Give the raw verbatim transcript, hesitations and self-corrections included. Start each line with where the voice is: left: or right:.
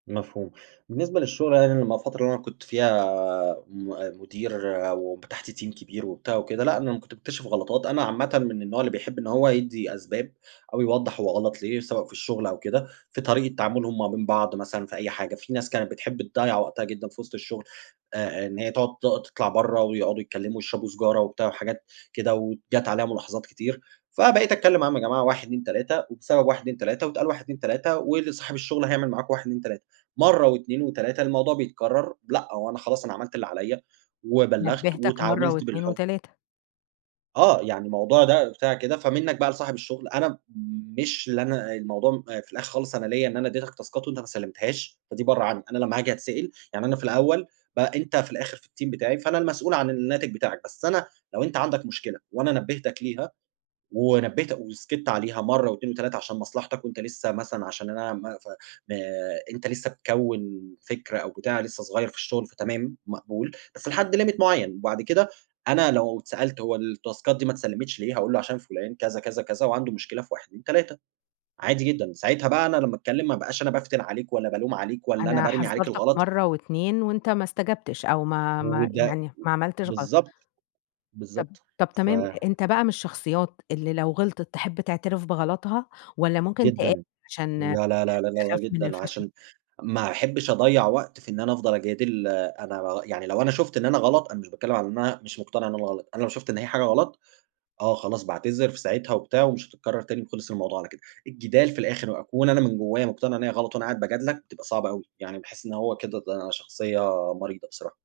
right: مفهوم بالنسبة للشغل، [unintelligible] الفترة اللي كنت فيها آمم، م مدير وب تحتيه team كبير وبتاع وكده. لأ أنا ما كنت مكتشف غلطات، أنا عامةً من النوع اللي بيحب إن هو يدّي أسباب أو يوضح هو غلط ليه سواء في الشغل أو كده، في طريقة تعاملهم ما بين بعض مثلًا في أي حاجة. في ناس كانت بتحب تضيّع وقتها جدًا في وسط الشغل، آآ، إن هي تقعد ت تطلع برّه ويقعدوا يتكلموا ويشربوا سيجارة وبتاع وحاجات كده، وجات عليَّ ملاحظات كتير فبقيت أتكلّم معاهم يا جماعة واحد، اتنين، تلاتة، وبسبب واحد، اتنين، تلاتة، واتقال واحد، اتنين، تلاتة، وصاحب الشغل هيعمل معاكوا واحد اتنين، تلاتة، مرّة واتنين وتلاتة. الموضوع بيتكرر؟ لأ هو أنا خلاص أنا عملت اللي عليَّ وبلَّغت
left: نبهتك مرة
right: واتعاملت
left: واتنين
right: بالح
left: وتلاتة.
right: آه، يعني الموضوع ده بتاع كده، فمنك بقى لصاحب الشغل، أنا مش اللي أنا الموضوع في الآخر خالص أنا ليّا إن أنا أدّيتك تاسكات وأنت ما سلمتهاش، فدي برّه عنّي. أنا لمّا هاجي اتسأل، يعني أنا في الأوّل ب أنت في الآخر في الteam بتاعي فأنا المسؤول عن الناتج بتاعك، بس أنا لو أنت عندك مشكلة وأنا نبهتك ليها ونبهت وسكت عليها مرّة واتنين وتلاتة عشان مصلحتك وأنت لسّه مثلًا عشان أنا ما ف ما أنت لسّه بتكوّن فكرة أو بتاع لسّه صغيّر في الشغل فتمام، مقبول بس لحد limit معيّن وبعد كده أنا لو اتسألت هو الـتاسكات دي ما اتسلمتش ليه هاقول له عشان فلان كذا كذا كذا وعنده مشكلة في واحد اتنين تلاتة عادي جدًا. ساعتها بقى أنا لمّا أتكلّم ما ابقاش أنا بافتن عليك ولا بالوم عليك ولا أنا
left: أنا
right: بارمي عليك
left: حذرتك
right: الغلط.
left: مرة واتنين وأنت ما استجابتش أو ما ما
right: وده، و
left: يعني ما عملتش غلط.
right: بالضبط،
left: طب
right: بالضبط
left: طب
right: ف
left: تمام أنت بقى من الشخصيات اللي لو غلطت، تِحب تَعترف بغلطها والّا ممكن تقاوح
right: جدًا،
left: عشان
right: لأ، لأ، لأ، لأ، لأ
left: تخاف من
right: جدًا،
left: الفشل؟
right: عشان ما احبش أضيّع وقت في إن أنا أفضل أجادل. آآ، أنا يع لو أنا شُفت إن أنا غلط، أنا مش باتكلم على إن أنا مش مقتنع إن أنا غلط، أنا لو شُفت إن هي حاجة غلط، آه، خلاص باعتذر في ساعتها وبتاع ومش هتكرر تاني وخلص الموضوع على كده. الجدال في الآخر وأكون أنا من جوّايا مقتنع إن هي غلط وأنا قاعد باجادلك، بتبقى صعبة أوي يعني باحس إن هو كده ده شخصيّة مريضة بصراحة.